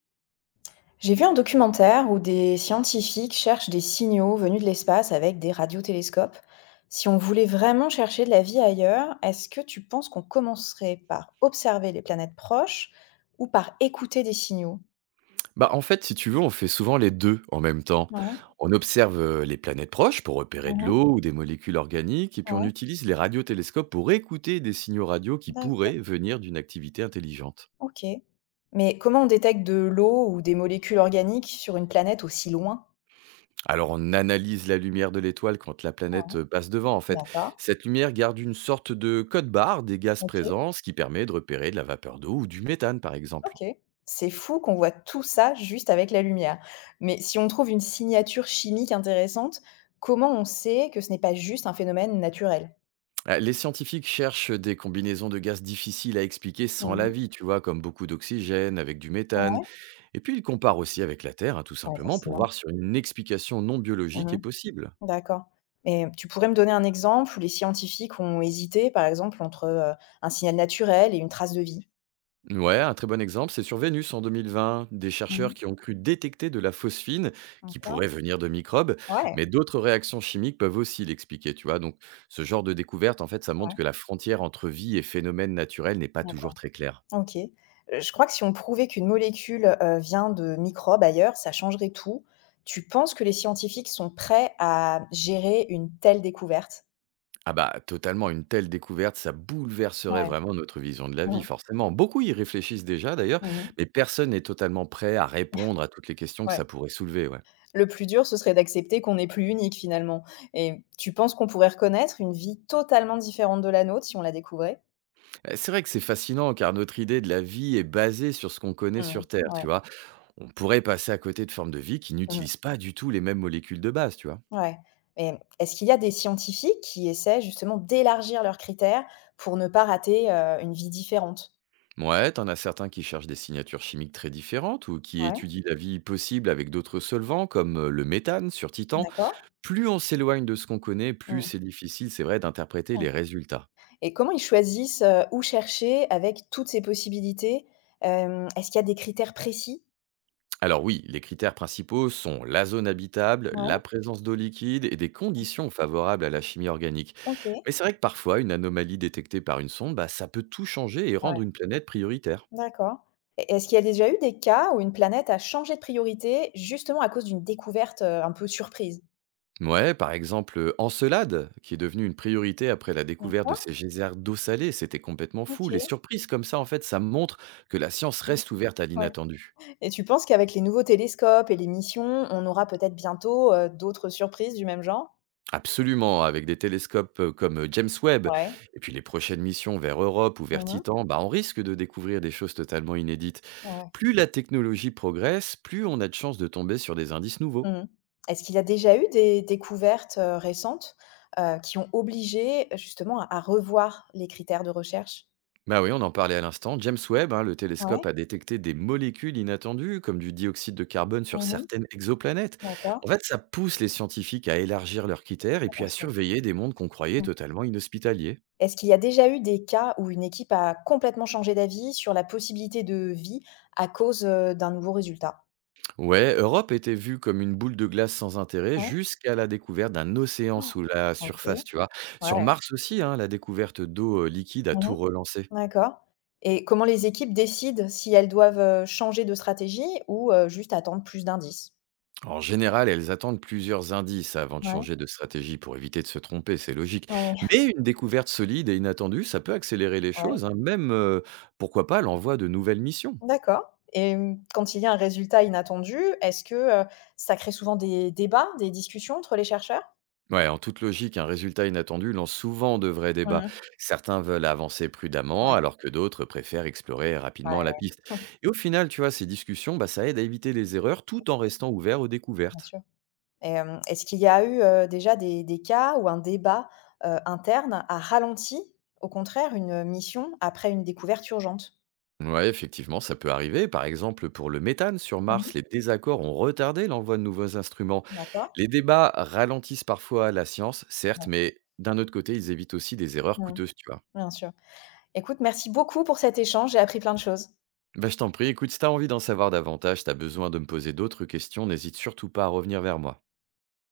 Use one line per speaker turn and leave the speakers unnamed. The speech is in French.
J'ai vu un documentaire où des scientifiques cherchent des signaux venus de l'espace avec des radiotélescopes. Si on voulait vraiment chercher de la vie ailleurs, est-ce que tu penses qu'on commencerait par observer les planètes proches ou par écouter des signaux?
Bah, en fait, si tu veux, on fait souvent les 2 en même temps.
Ouais,
On observe, les planètes proches pour repérer de
mhm,
l'eau ou des molécules organiques et puis on
ouais,
utilise les radiotélescopes pour écouter des signaux radio qui
d'accord,
pourraient venir d'une activité intelligente.
ok. Mais comment on détecte de l'eau ou des molécules organiques sur une planète aussi loin?
Alors on analyse la lumière de l'étoile quand la planète,
Ouais,
passe devant en fait.
d'accord,
Cette lumière garde une sorte de code barre des gaz
ok.
présents, ce qui permet de repérer de la vapeur d'eau ou du méthane par exemple.
OK. C'est fou qu'on voit tout ça juste avec la lumière. Mais si on trouve une signature chimique intéressante, comment on sait que ce n'est pas juste un phénomène naturel?
Les scientifiques cherchent des combinaisons de gaz difficiles à expliquer sans la
Mmh.
vie, tu vois? Comme beaucoup d'oxygène avec du méthane.
Ouais.
Et puis il compare aussi avec la Terre, hein, tout
Ouais,
simplement, pour
forcément.
voir si une explication non biologique
Mmh.
est possible.
D'accord. Et tu pourrais me donner un exemple où les scientifiques ont hésité, par exemple, entre un signal naturel et une trace de vie?
Ouais, un très bon exemple, c'est sur Vénus en 2020, des chercheurs
Mmh.
qui ont cru détecter de la phosphine qui
D'accord.
pourrait venir de microbes,
Ouais,
mais d'autres réactions chimiques peuvent aussi l'expliquer, tu vois. Donc ce genre de découverte, en fait, ça
ouais,
montre que la frontière entre vie et phénomène naturel n'est pas toujours
d'accord.
très claire.
OK. Je crois que si on prouvait qu'une molécule vient de microbes ailleurs, ça changerait tout. Tu penses que les scientifiques sont prêts à gérer une telle découverte?
Ah bah totalement, une telle découverte, ça bouleverserait
Ouais.
vraiment notre vision de la
Mmh mh.
vie, forcément. Beaucoup y réfléchissent déjà d'ailleurs,
Mmh.
mais personne n'est totalement prêt à répondre à toutes les questions que
Ouais.
ça pourrait soulever, ouais.
Le plus dur, ce serait d'accepter qu'on n'est plus unique finalement, et tu penses qu'on pourrait reconnaître une vie totalement différente de la nôtre si on la découvrait?
C'est vrai que c'est fascinant car notre idée de la vie est basée sur ce qu'on connaît
Mmh.
sur Terre,
Ouais.
tu vois? On pourrait passer à côté de formes de vie qui
Mmh.
n'utilisent pas du tout les mêmes molécules de base, tu vois?
Ouais. Et est-ce qu'il y a des scientifiques qui essaient justement d'élargir leurs critères pour ne pas rater une vie différente?
Ouais, tu en as certains qui cherchent des signatures chimiques très différentes ou qui
Ouais,
étudient la vie possible avec d'autres solvants comme, le méthane sur Titan.
d'accord.
Plus on s'éloigne de ce qu'on connaît, plus
Mmh.
c'est difficile, c'est vrai, d'interpréter les résultats.
Et comment ils choisissent où chercher avec toutes ces possibilités? Est-ce qu'il y a des critères précis?
Alors oui, les critères principaux sont la zone habitable,
Ouais,
la présence d'eau liquide et des conditions favorables à la chimie organique.
OK.
Mais c'est vrai que parfois, une anomalie détectée par une sonde, bah, ça peut tout changer et
Ouais.
rendre une planète prioritaire.
D'accord. Et est-ce qu'il y a déjà eu des cas où une planète a changé de priorité, justement à cause d'une découverte un peu surprise?
Ouais, par exemple, Encelade, qui est devenue une priorité après la découverte de
D'accord,
ces geysers d'eau salée, c'était complètement fou. Les
OK.
surprises comme ça, en fait, ça montre que la science
Mmh,
reste ouverte à
ouais.
l'inattendu.
Et tu penses qu'avec les nouveaux télescopes et les missions, on aura peut-être bientôt d'autres surprises du même genre?
Absolument, avec des télescopes, comme, James Webb,
Ouais.
et puis les prochaines missions vers Europe ou vers
Mmh.
Titan, bah, on risque de découvrir des choses totalement inédites.
Ouais.
Plus la technologie progresse, plus on a de chances de tomber sur des indices nouveaux.
Mmh. Est-ce qu'il y a déjà eu des découvertes récentes, qui ont obligé justement à revoir les critères de recherche?
Bah oui, on en parlait à l'instant, James Webb, hein, le
Ouais.
télescope a détecté des molécules inattendues comme du dioxyde de carbone sur
Mmh.
certaines exoplanètes.
D'accord.
En fait, ça pousse les scientifiques à élargir leurs critères et
Bah,
puis
bien
à
sûr.
surveiller des mondes qu'on croyait
Mmh.
totalement inhospitaliers.
Est-ce qu'il y a déjà eu des cas où une équipe a complètement changé d'avis sur la possibilité de vie à cause d'un nouveau résultat?
Ouais, Europe était vue comme une boule de glace sans intérêt
Ouais.
jusqu'à la découverte d'un océan sous la
OK.
surface, tu vois. Sur
Ouais.
Mars aussi, hein, la découverte d'eau liquide a
Mmh.
tout relancé.
D'accord. Et comment les équipes décident si elles doivent changer de stratégie ou juste attendre plus d'indices?
En général, elles attendent plusieurs indices avant de
Ouais,
changer de stratégie pour éviter de se tromper, c'est logique.
ouais, ouais.
Mais une découverte solide et inattendue, ça peut accélérer les
Ouais.
choses, hein, même, pourquoi pas, l'envoi de nouvelles missions.
D'accord. Et mmh, quand il y a un résultat inattendu, est-ce que ça crée souvent des débats, des discussions entre les chercheurs?
Ouais, en toute logique, un résultat inattendu lance souvent de vrais débats.
Mmh.
Certains veulent avancer prudemment,
Ouais,
alors que d'autres préfèrent explorer
ouais,
rapidement la piste.
ouais,
Et au final, tu vois, ces discussions, bah, ça aide à éviter les erreurs tout en restant ouvert aux
bien
découvertes.
sûr. Et est-ce qu'il y a eu déjà des cas où un débat interne a ralenti, au contraire, une mission après une découverte urgente?
Ouais, effectivement, ça peut arriver. Par exemple, pour le méthane sur
Mmh.
Mars, les désaccords ont retardé l'envoi de nouveaux instruments.
D'accord,
Les débats ralentissent parfois la science, certes,
ouais.
mais d'un autre côté, ils évitent aussi des erreurs
Mmh.
coûteuses, tu vois.
Bien sûr. Écoute, merci beaucoup pour cet échange, j'ai appris plein de choses.
Bah, je t'en prie, écoute, si t'as envie d'en savoir davantage, t'as besoin de me poser d'autres questions, n'hésite surtout pas à revenir vers moi.